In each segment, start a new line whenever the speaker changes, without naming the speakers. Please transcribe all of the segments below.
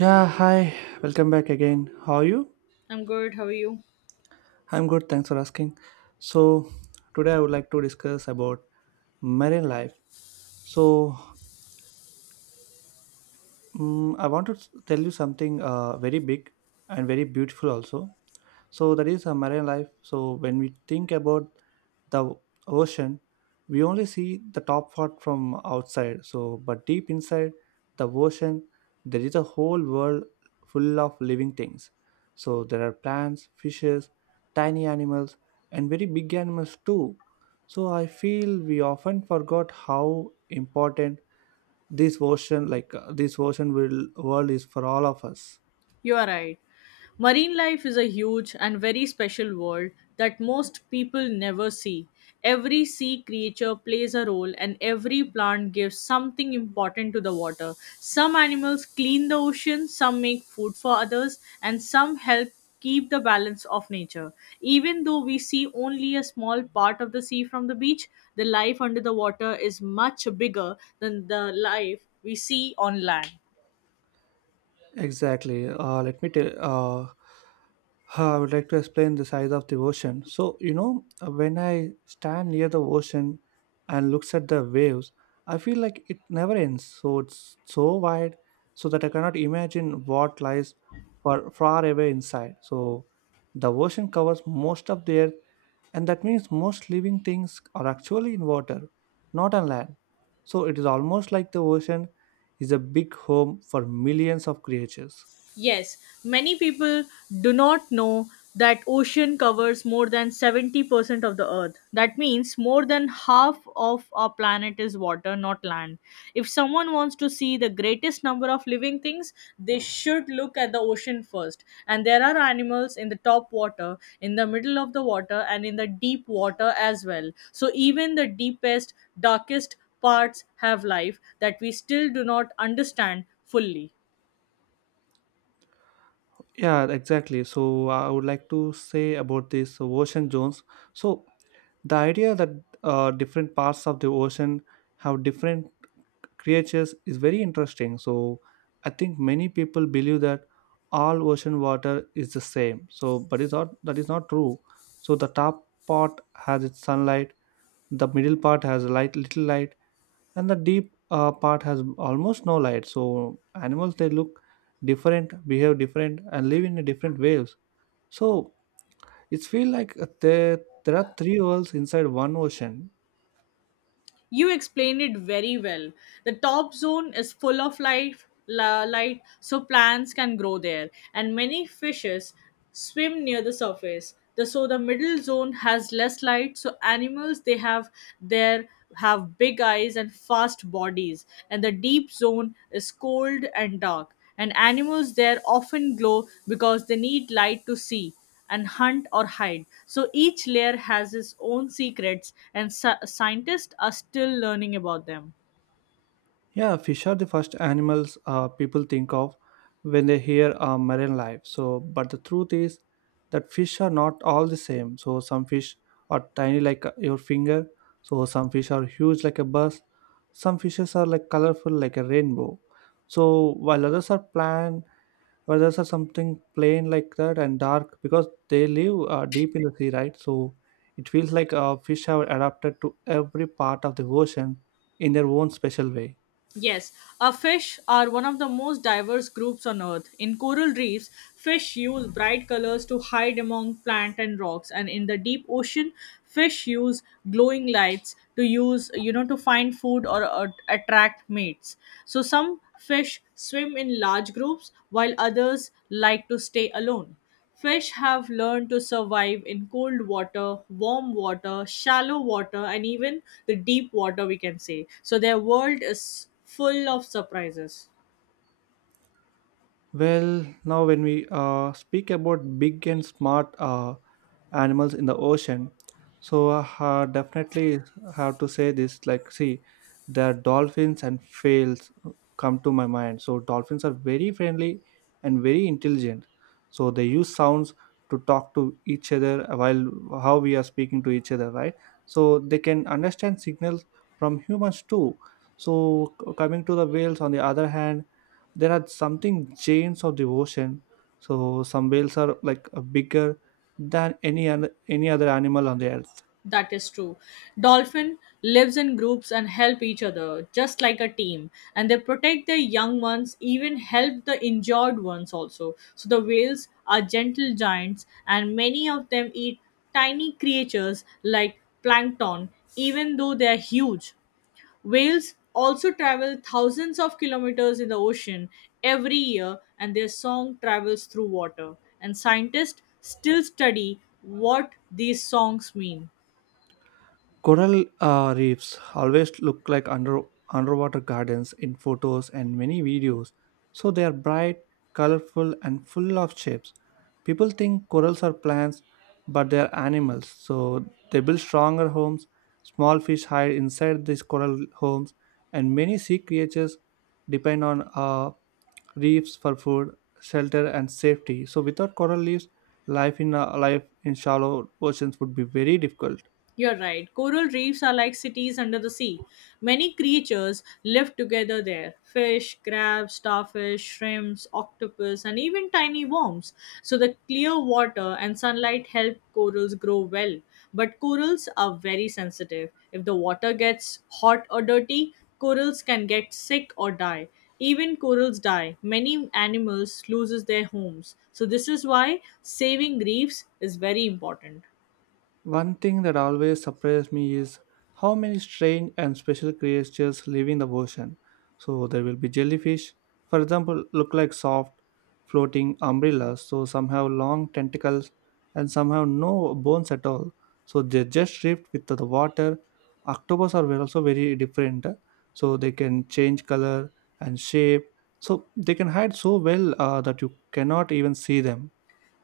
Yeah, hi, welcome back again. How are you?
I'm good. How are you?
I'm good, thanks for asking. So, today I would like to discuss about marine life. So, I want to tell you something very big and very beautiful also. So that is a marine life. So when we think about the ocean, we only see the top part from outside. So but deep inside the ocean, there is a whole world full of living things. So there are plants, fishes, tiny animals, and very big animals too. So I feel we often forgot how important this version will world is for all of us.
You are right. Marine life is a huge and very special world that most people never see. Every sea creature plays a role, and every plant gives something important to the water. Some animals clean the ocean, some make food for others, and some help keep the balance of nature. Even though we see only a small part of the sea from the beach, the life under the water is much bigger than the life we see on land.
Exactly. Let me tell I would like to explain the size of the ocean. So you know, when I stand near the ocean and looks at the waves, I feel like it never ends, so it's so wide, so that I cannot imagine what lies far, far away inside. So the ocean covers most of the earth, and that means most living things are actually in water, not on land. So it is almost like the ocean is a big home for millions of creatures.
Yes, many people do not know that ocean covers more than 70% of the earth. That means more than half of our planet is water, not land. If someone wants to see the greatest number of living things, they should look at the ocean first. And there are animals in the top water, in the middle of the water, and in the deep water as well. So even the deepest, darkest parts have life that we still do not understand fully.
Yeah, exactly. So I would like to say about this ocean zones. So the idea that different parts of the ocean have different creatures is very interesting. So I think many people believe that all ocean water is the same. So but it's not, that is not true. So the top part has its sunlight, the middle part has light little light, and the deep part has almost no light, so animals, they look different, behave different, and live in a different waves. So it's feel like there are three worlds inside one ocean.
You explained it very well. The top zone is full of life, light, so plants can grow there, and many fishes swim near the surface. So the middle zone has less light, so animals they have there have big eyes and fast bodies, and the deep zone is cold and dark. And animals there often glow because they need light to see and hunt or hide. So each layer has its own secrets, and scientists are still learning about them.
Yeah, fish are the first animals people think of when they hear marine life. So, but the truth is that fish are not all the same. So, some fish are tiny like your finger. So, some fish are huge like a bus. Some fishes are like colorful like a rainbow. So, while others are plain, others are something plain like that and dark because they live deep in the sea, right? So, it feels like fish have adapted to every part of the ocean in their own special way.
Yes, fish are one of the most diverse groups on Earth. In coral reefs, fish use bright colors to hide among plant and rocks, and in the deep ocean, fish use glowing lights to use you know to find food or attract mates. So some fish swim in large groups, while others like to stay alone. Fish have learned to survive in cold water, warm water, shallow water, and even the deep water, we can say. So their world is full of surprises.
Well, now when we speak about big and smart animals in the ocean, so definitely have to say this. Like, see, the dolphins and whales come to my mind. So dolphins are very friendly and very intelligent. So they use sounds to talk to each other, while how we are speaking to each other, right? So they can understand signals from humans too. So coming to the whales, on the other hand, there are something chains of devotion. So some whales are like bigger than any other animal on the earth.
That is true. Dolphin lives in groups and help each other, just like a team. And they protect their young ones, even help the injured ones also. So the whales are gentle giants, and many of them eat tiny creatures like plankton, even though they are huge. Whales also travel thousands of kilometers in the ocean every year, and their song travels through water. And scientists still study what these songs mean.
Coral reefs always look like underwater gardens in photos and many videos, so they are bright, colorful, and full of shapes. People think corals are plants, but they are animals, so they build stronger homes. Small fish hide inside these coral homes, and many sea creatures depend on reefs for food, shelter, and safety. So, without coral reefs, life in shallow oceans would be very difficult.
You're right. Coral reefs are like cities under the sea. Many creatures live together there: fish, crabs, starfish, shrimps, octopus, and even tiny worms. So the clear water and sunlight help corals grow well. But corals are very sensitive. If the water gets hot or dirty, corals can get sick or die. Even corals die. Many animals loses their homes. So this is why saving reefs is very important.
One thing that always surprised me is how many strange and special creatures live in the ocean. So there will be jellyfish, for example, look like soft floating umbrellas, so some have long tentacles and some have no bones at all. So they just drift with the water. Octopus are also very different, so they can change color and shape. So they can hide so well that you cannot even see them.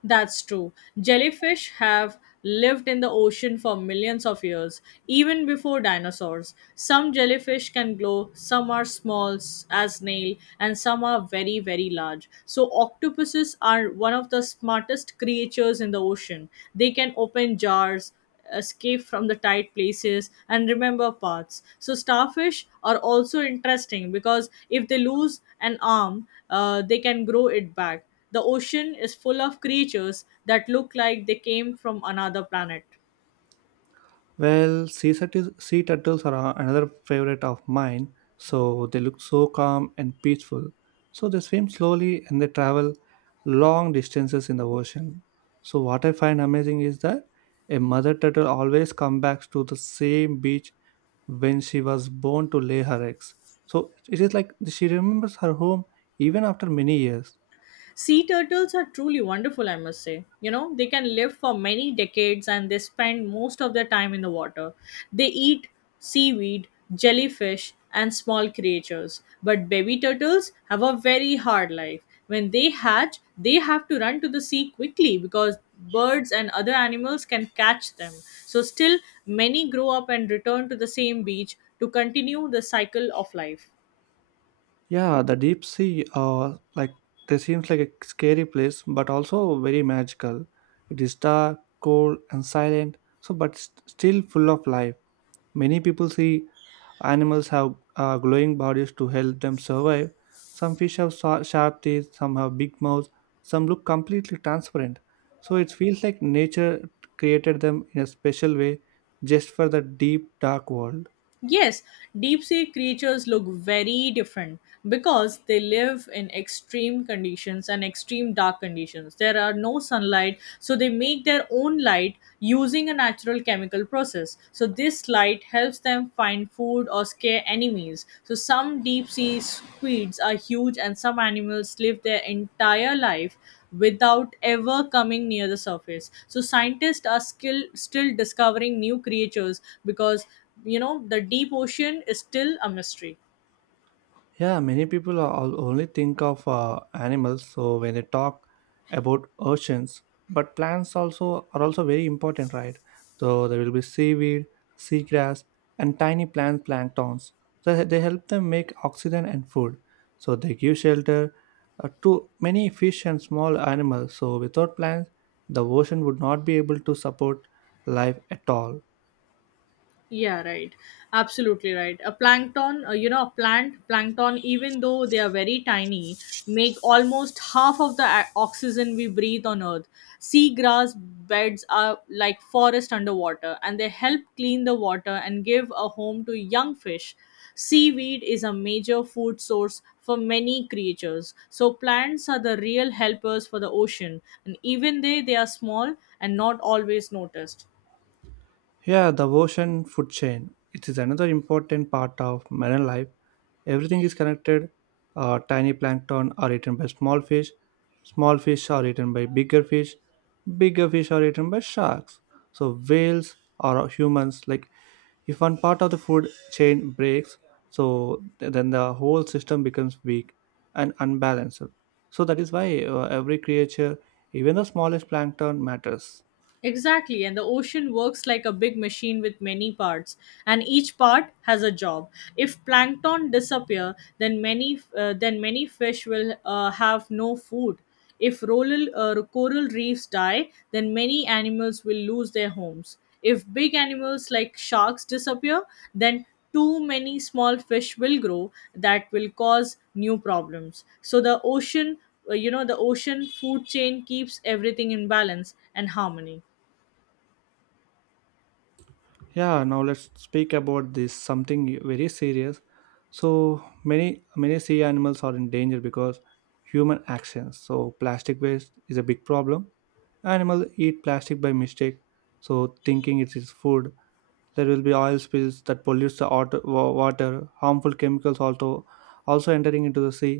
That's true. Jellyfish have lived in the ocean for millions of years, even before dinosaurs. Some jellyfish can glow, some are small as snail, and some are very, very large. So octopuses are one of the smartest creatures in the ocean. They can open jars, escape from the tight places and remember paths. So starfish are also interesting because if they lose an arm they can grow it back. The ocean is full of creatures that look like they came from another planet.
Well, sea turtles are another favorite of mine. So they look so calm and peaceful. So they swim slowly and they travel long distances in the ocean. So what I find amazing is that a mother turtle always comes back to the same beach when she was born to lay her eggs. So it is like she remembers her home even after many years.
Sea turtles are truly wonderful, I must say. They can live for many decades and they spend most of their time in the water. They eat seaweed, jellyfish, and small creatures. But baby turtles have a very hard life. When they hatch, they have to run to the sea quickly because birds and other animals can catch them. So, still, many grow up and return to the same beach to continue the cycle of life.
Yeah, the deep sea, like they seems like a scary place, but also very magical. It is dark, cold, and silent, so but still full of life. Many people see animals have glowing bodies to help them survive. Some fish have sharp teeth, some have big mouths, some look completely transparent. So it feels like nature created them in a special way, just for the deep, dark world.
Yes, deep sea creatures look very different because they live in extreme conditions and extreme dark conditions. There are no sunlight, so they make their own light using a natural chemical process. So, this light helps them find food or scare enemies. So, some deep sea squids are huge, and some animals live their entire life without ever coming near the surface. So scientists are still discovering new creatures because the deep ocean is still a mystery.
Yeah, many people are only think of animals so when they talk about oceans, but plants also are also very important, right? So there will be seaweed, seagrass, and tiny plant planktons. So they help them make oxygen and food. So they give shelter to many fish and small animals. So without plants, the ocean would not be able to support life at all.
Yeah, right. Absolutely right. A plankton, a plant, plankton, even though they are very tiny, make almost half of the oxygen we breathe on Earth. Seagrass beds are like forest underwater, and they help clean the water and give a home to young fish. Seaweed is a major food source for many creatures. So plants are the real helpers for the ocean, and even they are small and not always noticed.
Yeah, the ocean food chain. It is another important part of marine life. Everything is connected. Tiny plankton are eaten by small fish. Small fish are eaten by bigger fish. Bigger fish are eaten by sharks. So whales are humans. Like if one part of the food chain breaks, so then the whole system becomes weak and unbalanced. So that is why every creature, even the smallest plankton, matters.
Exactly, and the ocean works like a big machine with many parts, and each part has a job. If plankton disappear, then many fish will have no food. If coral reefs die, then many animals will lose their homes. If big animals like sharks disappear, then too many small fish will grow that will cause new problems. So the ocean food chain keeps everything in balance and harmony.
Yeah, now let's speak about this something very serious. So many sea animals are in danger because human actions. So plastic waste is a big problem. Animals eat plastic by mistake, so thinking it is food. There will be oil spills that pollutes the water, water, harmful chemicals also entering into the sea.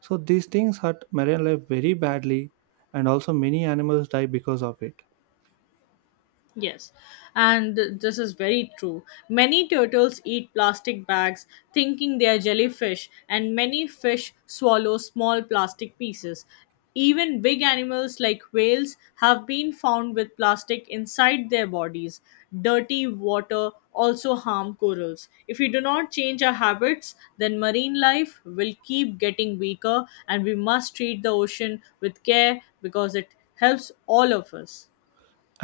So these things hurt marine life very badly, and also many animals die because of it.
Yes, and this is very true. Many turtles eat plastic bags thinking they are jellyfish, and many fish swallow small plastic pieces. Even big animals like whales have been found with plastic inside their bodies. Dirty water also harm corals. If we do not change our habits, then marine life will keep getting weaker, and we must treat the ocean with care because it helps all of us.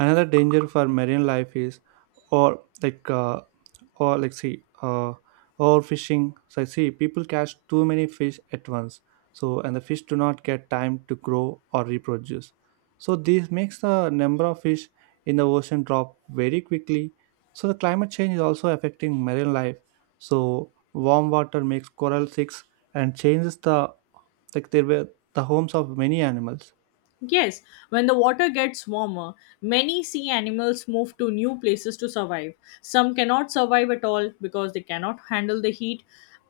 Another danger for marine life is, or like uh, or like see uh, overfishing. So I see people catch too many fish at once, so and the fish do not get time to grow or reproduce. So this makes the number of fish in the ocean drop very quickly. So the climate change is also affecting marine life. So warm water makes coral sick and changes the, like they were, the homes of many animals.
Yes, when the water gets warmer, many sea animals move to new places to survive. Some cannot survive at all because they cannot handle the heat.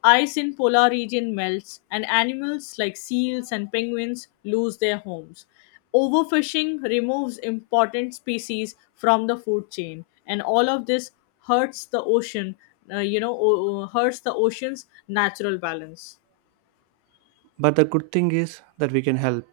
Ice in polar region melts and animals like seals and penguins lose their homes. Overfishing removes important species from the food chain and all of this hurts the ocean, hurts the ocean's natural balance.
But the good thing is that we can help.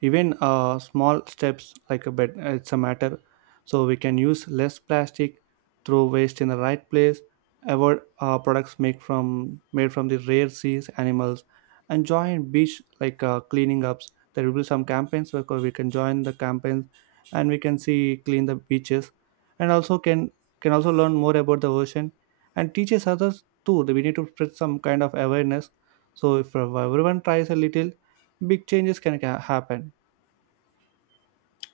Even small steps like a bed it's a matter. So we can use less plastic, throw waste in the right place, avoid products made from the rare seas animals, and join beach like cleaning ups. There will be some campaigns where we can join the campaigns, and we can see clean the beaches, and also can also learn more about the ocean and teaches others too. We need to spread some kind of awareness. So if everyone tries a little, big changes can happen.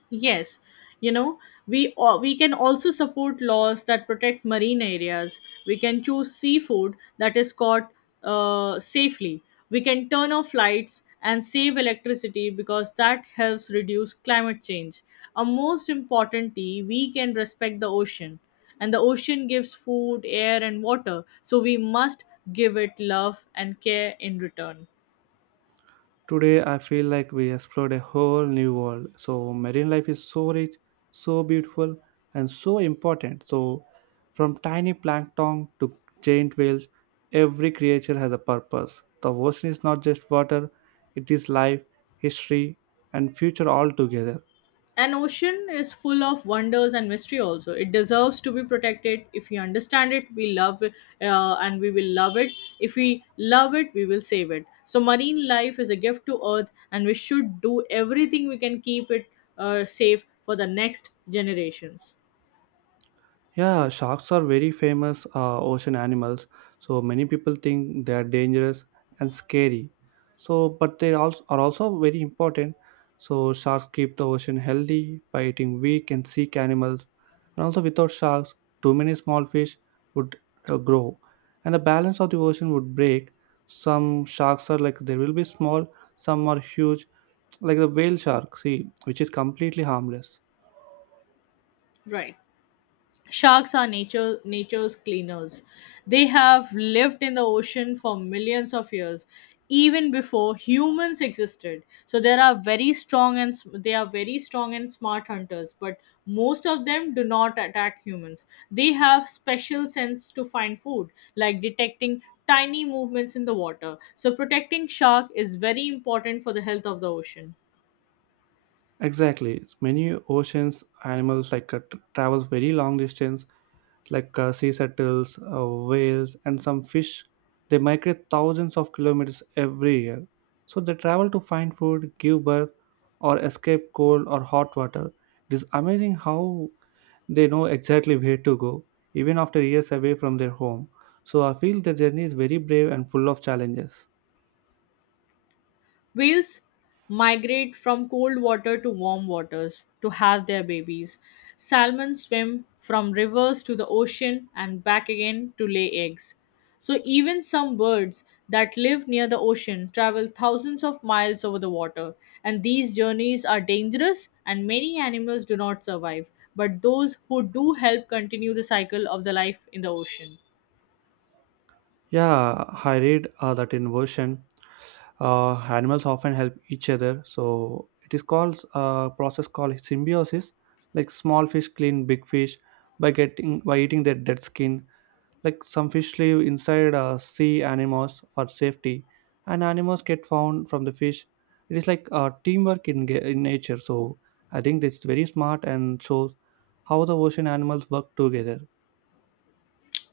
Yes, you know, we can also support laws that protect marine areas. We can choose seafood that is caught safely. We can turn off lights and save electricity because that helps reduce climate change. And most importantly, we can respect the ocean. And the ocean gives food, air, and water, so we must give it love and care in return.
Today, I feel like we explored a whole new world. So marine life is so rich, so beautiful, and so important. So from tiny plankton to giant whales, every creature has a purpose. The ocean is not just water; it is life, history, and future all together.
An ocean is full of wonders and mystery also. It deserves to be protected. If we understand it, we love it and we will love it. If we love it, we will save it. So, marine life is a gift to Earth and we should do everything we can keep it safe for the next generations.
Yeah, sharks are very famous ocean animals. So many people think they are dangerous and scary. So, but they also are also very important. So sharks keep the ocean healthy by eating weak and sick animals. And also, without sharks, too many small fish would grow, and the balance of the ocean would break. Some sharks are like they will be small, some are huge, like the whale shark, see, which is completely harmless.
Right. Sharks are nature's cleaners. They have lived in the ocean for millions of years, even before humans existed. So there are very strong and sm- they are very strong and smart hunters, but most of them do not attack humans. They have special sense to find food, like detecting tiny movements in the water. So protecting shark is very important for the health of the ocean.
Exactly. Many oceans animals like travels very long distance, like sea turtles, whales, and some fish. They migrate thousands of kilometers every year. So they travel to find food, give birth, or escape cold or hot water. It is amazing how they know exactly where to go, even after years away from their home. So I feel their journey is very brave and full of challenges.
Whales migrate from cold water to warm waters to have their babies. Salmon swim from rivers to the ocean and back again to lay eggs. So, even some birds that live near the ocean travel thousands of miles over the water, and these journeys are dangerous, and many animals do not survive. But those who do help continue the cycle of the life in the ocean.
Yeah, I read that in version. Animals often help each other, so it is called a process called symbiosis. Like small fish clean big fish by getting, by eating their dead skin. Like some fish live inside sea animals for safety, and animals get found from the fish. It is like teamwork in, in nature. So I think that's very smart and shows how the ocean animals work together.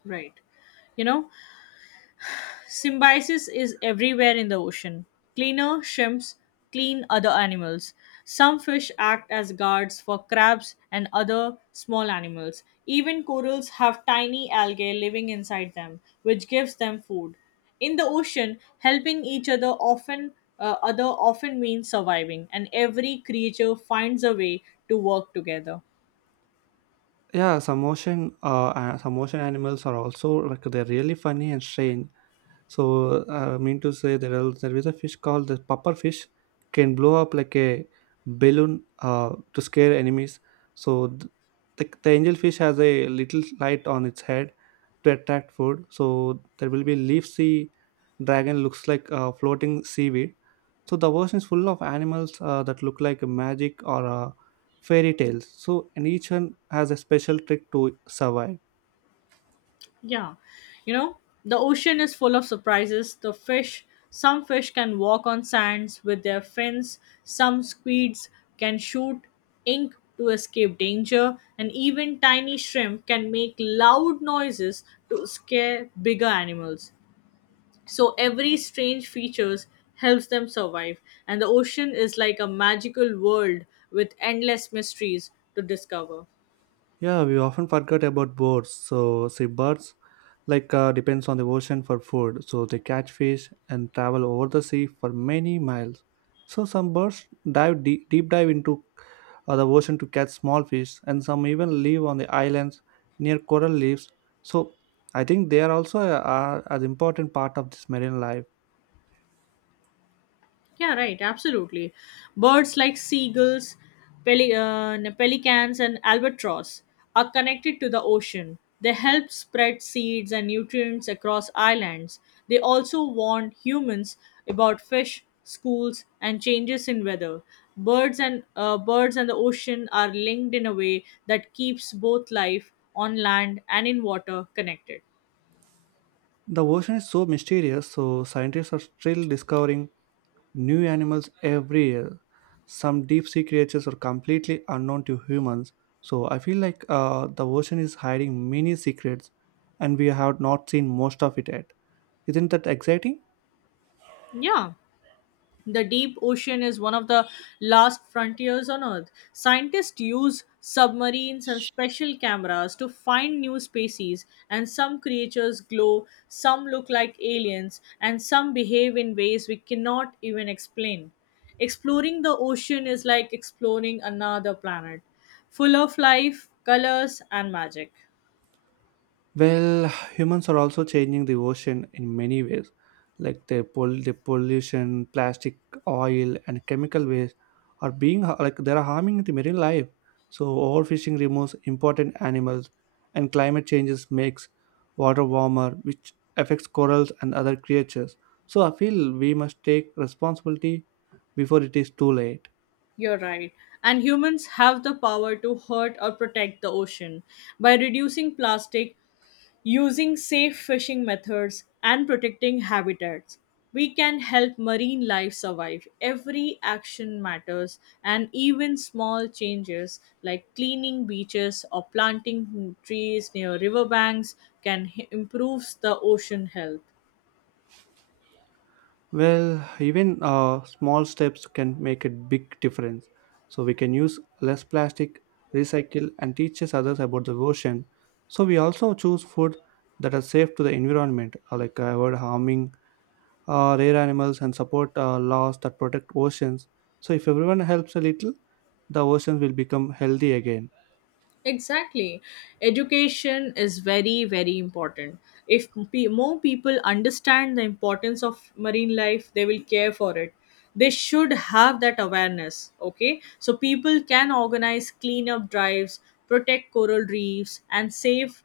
Right. you know Symbiosis is everywhere in the ocean. Cleaner shrimps clean other animals. Some fish act as guards for crabs and other small animals. Even corals have tiny algae living inside them, which gives them food. In the ocean, helping each other often means surviving, and every creature finds a way to work together.
Yeah, some ocean animals are also like they're really funny and strange. So I mean to say there are, there is a fish called the puffer fish, can blow up like a balloon to scare enemies. So the angel fish has a little light on its head to attract food. So there will be leaf sea dragon looks like floating seaweed. So the ocean is full of animals that look like magic or fairy tales. So and each one has a special trick to survive.
Yeah. You know, the ocean is full of surprises. Some fish can walk on sands with their fins, some squids can shoot ink to escape danger, and even tiny shrimp can make loud noises to scare bigger animals. So every strange features helps them survive, and the ocean is like a magical world with endless mysteries to discover.
Yeah, we often forget about birds. So seabirds, like depends on the ocean for food. So they catch fish and travel over the sea for many miles. So some birds dive deep, deep dive into the ocean to catch small fish, and some even live on the islands near coral reefs. So I think they are also an important part of this marine life.
Yeah, right. Absolutely. Birds like seagulls, pelicans, and albatross are connected to the ocean. They help spread seeds and nutrients across islands. They also warn humans about fish, schools, and changes in weather. Birds and the ocean are linked in a way that keeps both life on land and in water connected.
The ocean is so mysterious. So scientists are still discovering new animals every year. Some deep sea creatures are completely unknown to humans. So I feel like the ocean is hiding many secrets and we have not seen most of it yet. Isn't that exciting?
Yeah. The deep ocean is one of the last frontiers on Earth. Scientists use submarines and special cameras to find new species, and some creatures glow, some look like aliens, and some behave in ways we cannot even explain. Exploring the ocean is like exploring another planet, full of life, colors, and magic.
Well, humans are also changing the ocean in many ways, like the pollution, plastic, oil, and chemical waste like they are harming the marine life. So overfishing removes important animals, and climate changes makes water warmer, which affects corals and other creatures. So I feel we must take responsibility before it is too late.
You're right. And humans have the power to hurt or protect the ocean. By reducing plastic, using safe fishing methods and protecting habitats, we can help marine life survive. Every action matters, and even small changes like cleaning beaches or planting trees near riverbanks improves the ocean health.
Well, even small steps can make a big difference. So we can use less plastic, recycle, and teaches others about the ocean. So we also choose food that are safe to the environment, like avoid harming rare animals and support laws that protect oceans. So if everyone helps a little, the oceans will become healthy again.
Exactly. Education is very, very important. If pe- More people understand the importance of marine life, they will care for it. They should have that awareness, okay? So people can organize cleanup drives, protect coral reefs, and save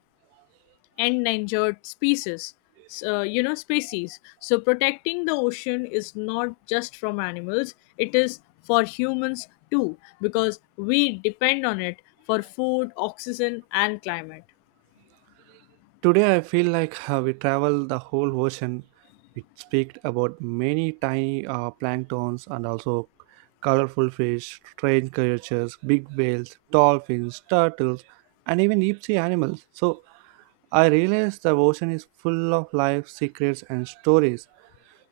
endangered species so protecting the ocean is not just from animals, it is for humans too, because we depend on it for food, oxygen and climate.
Today, I feel like we travel the whole ocean. We speak about many tiny planktons and also colorful fish, strange creatures, big whales, dolphins, turtles, and even deep sea animals. So, I realize the ocean is full of life, secrets, and stories.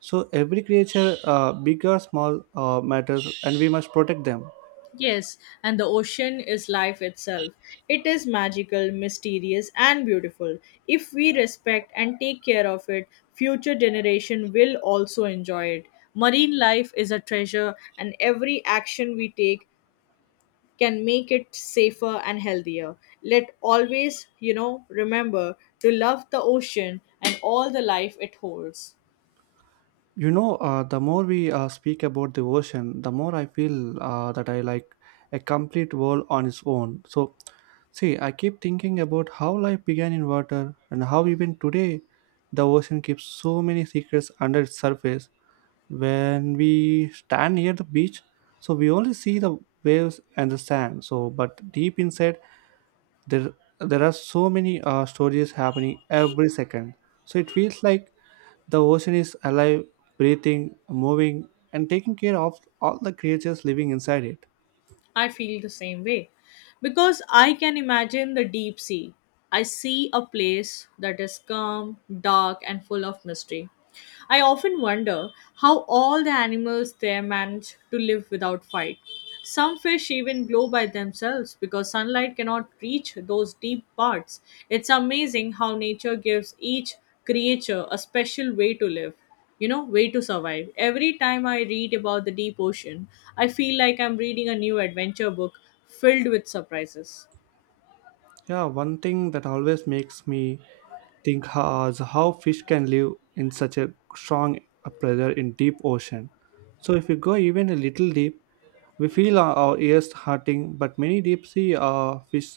So, every creature, big or small, matters, and we must protect them.
Yes, and the ocean is life itself. It is magical, mysterious and beautiful. If we respect and take care of it, future generation will also enjoy it. Marine life is a treasure, and every action we take can make it safer and healthier. Let always, remember to love the ocean and all the life it holds.
You know, the more we speak about the ocean, the more I feel that I like a complete world on its own. So, see, I keep thinking about how life began in water and how even today the ocean keeps so many secrets under its surface. When we stand near the beach, so we only see the waves and the sand. So, but deep inside, there there are so many stories happening every second. So it feels like the ocean is alive, breathing, moving, and taking care of all the creatures living inside it.
I feel the same way because I can imagine the deep sea. I see a place that is calm, dark, and full of mystery. I often wonder how all the animals there manage to live without fight. Some fish even glow by themselves because sunlight cannot reach those deep parts. It's amazing how nature gives each creature a special way to live you know way to survive. Every time I read about the deep ocean, I feel like I'm reading a new adventure book filled with surprises.
Yeah, one thing that always makes me is how fish can live in such a strong pressure in deep ocean. So if you go even a little deep, we feel our ears hurting, but many deep sea fish,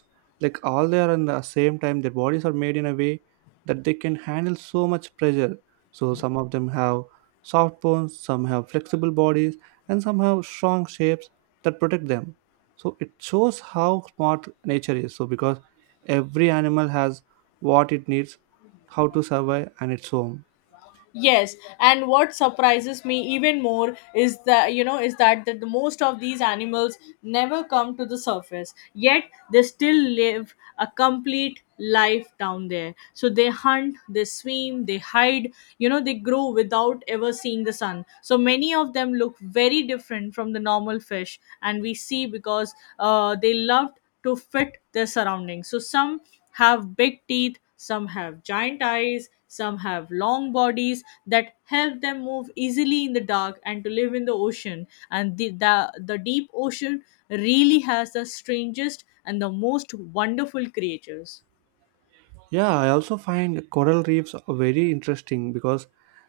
like all they are in the same time, their bodies are made in a way that they can handle so much pressure. So some of them have soft bones, some have flexible bodies, and some have strong shapes that protect them. So it shows how smart nature is. So because every animal has what it needs, how to survive, and its home.
Yes, and what surprises me even more is that the most of these animals never come to the surface. Yet they still live a complete life down there. So they hunt, they swim, they hide. You know, they grow without ever seeing the sun. So many of them look very different from the normal fish, and we see because they loved to fit their surroundings. So some have big teeth, some have giant eyes, some have long bodies that help them move easily in the dark and to live in the ocean. And the deep ocean really has the strangest and the most wonderful creatures.
Yeah, I also find coral reefs are very interesting because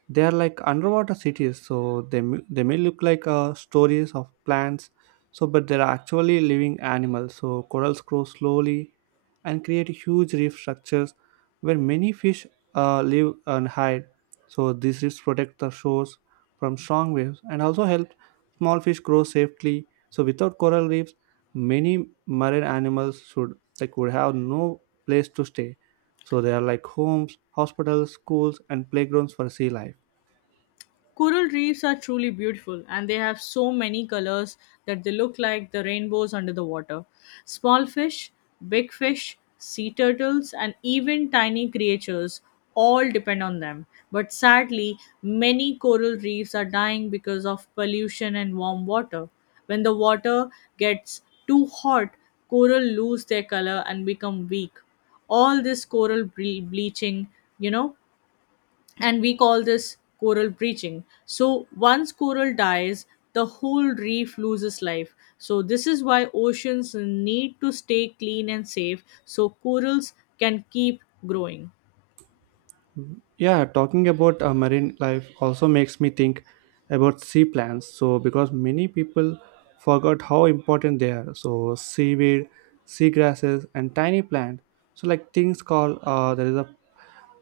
they are like underwater cities. So they may look like stories of plants, so but they are actually living animals. So corals grow slowly and create huge reef structures where many fish live and hide. So these reefs protect the shores from strong waves and also help small fish grow safely. So without coral reefs, many marine animals should like would have no place to stay. So they are like homes, hospitals, schools, and playgrounds for sea life.
Coral reefs are truly beautiful and they have so many colors that they look like the rainbows under the water. Small fish, big fish, sea turtles, and even tiny creatures all depend on them. But sadly, many coral reefs are dying because of pollution and warm water. When the water gets too hot, coral lose their color and become weak. All this bleaching, you know and we call this coral breaching. So once coral dies, the whole reef loses life. So this is why oceans need to stay clean and safe so corals can keep growing.
Yeah, talking about marine life also makes me think about sea plants. So because many people forgot how important they are. So seaweed, seagrasses, and tiny plant. So like things called there is a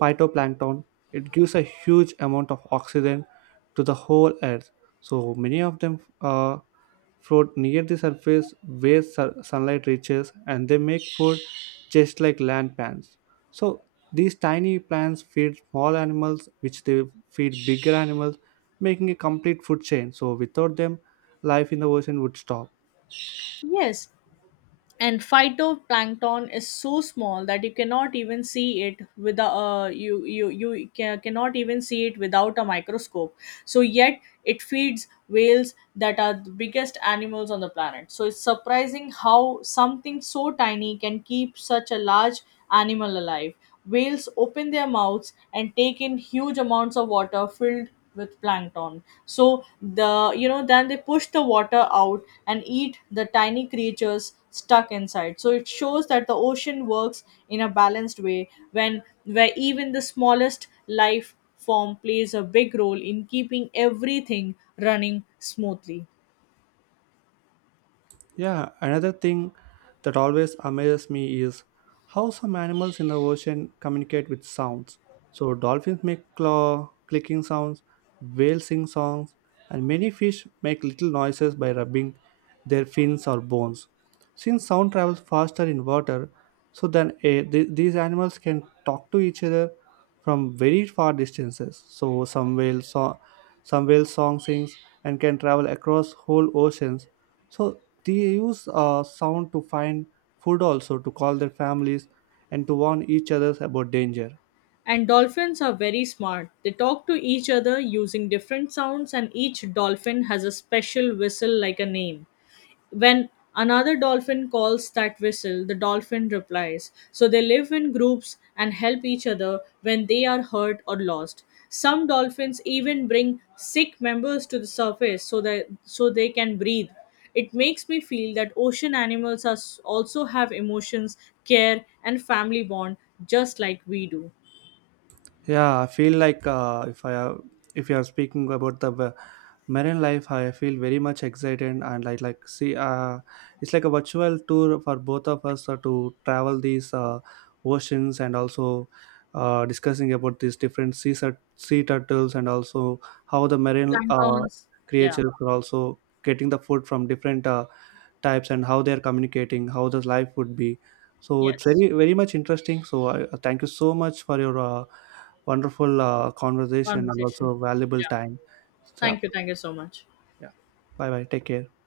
phytoplankton. It gives a huge amount of oxygen to the whole earth. So many of them float near the surface where sunlight reaches and they make food just like land plants. So these tiny plants feed small animals which they feed bigger animals making a complete food chain. So without them life in the ocean would stop.
Yes, and phytoplankton is so small that you cannot even see it with a, cannot even see it without a microscope, so yet it feeds whales that are the biggest animals on the planet. So it's surprising how something so tiny can keep such a large animal alive. Whales open their mouths and take in huge amounts of water filled with plankton. So then they push the water out and eat the tiny creatures stuck inside. So it shows that the ocean works in a balanced way when where even the smallest life form plays a big role in keeping everything running smoothly.
Yeah, another thing that always amazes me is how some animals in the ocean communicate with sounds. So dolphins make claw clicking sounds, whales sing songs, and many fish make little noises by rubbing their fins or bones. Since sound travels faster in water, so then these animals can talk to each other from very far distances. So some whale song sings and can travel across whole oceans so they use sound to find food also to call their families and to warn each other about danger.
And dolphins are very smart. They talk to each other using different sounds, and each dolphin has a special whistle like a name. When another dolphin calls that whistle, the dolphin replies. So they live in groups and help each other when they are hurt or lost. Some dolphins even bring sick members to the surface so that so they can breathe. It makes me feel that ocean animals are, also have emotions, care, and family bond just like we do.
Yeah, I feel like if I if you are speaking about the marine life, I feel very much excited and I like see it's like a virtual tour for both of us to travel these oceans and also discussing about these different sea turtles and also how the marine
Planktons, yeah,
creatures are also getting the food from different. Types and how they're communicating how the life would be so it's
yes,
very very much interesting so I thank you so much for your wonderful conversation and
conversation,
also valuable
yeah.
time so,
Thank you so much.
yeah bye bye take care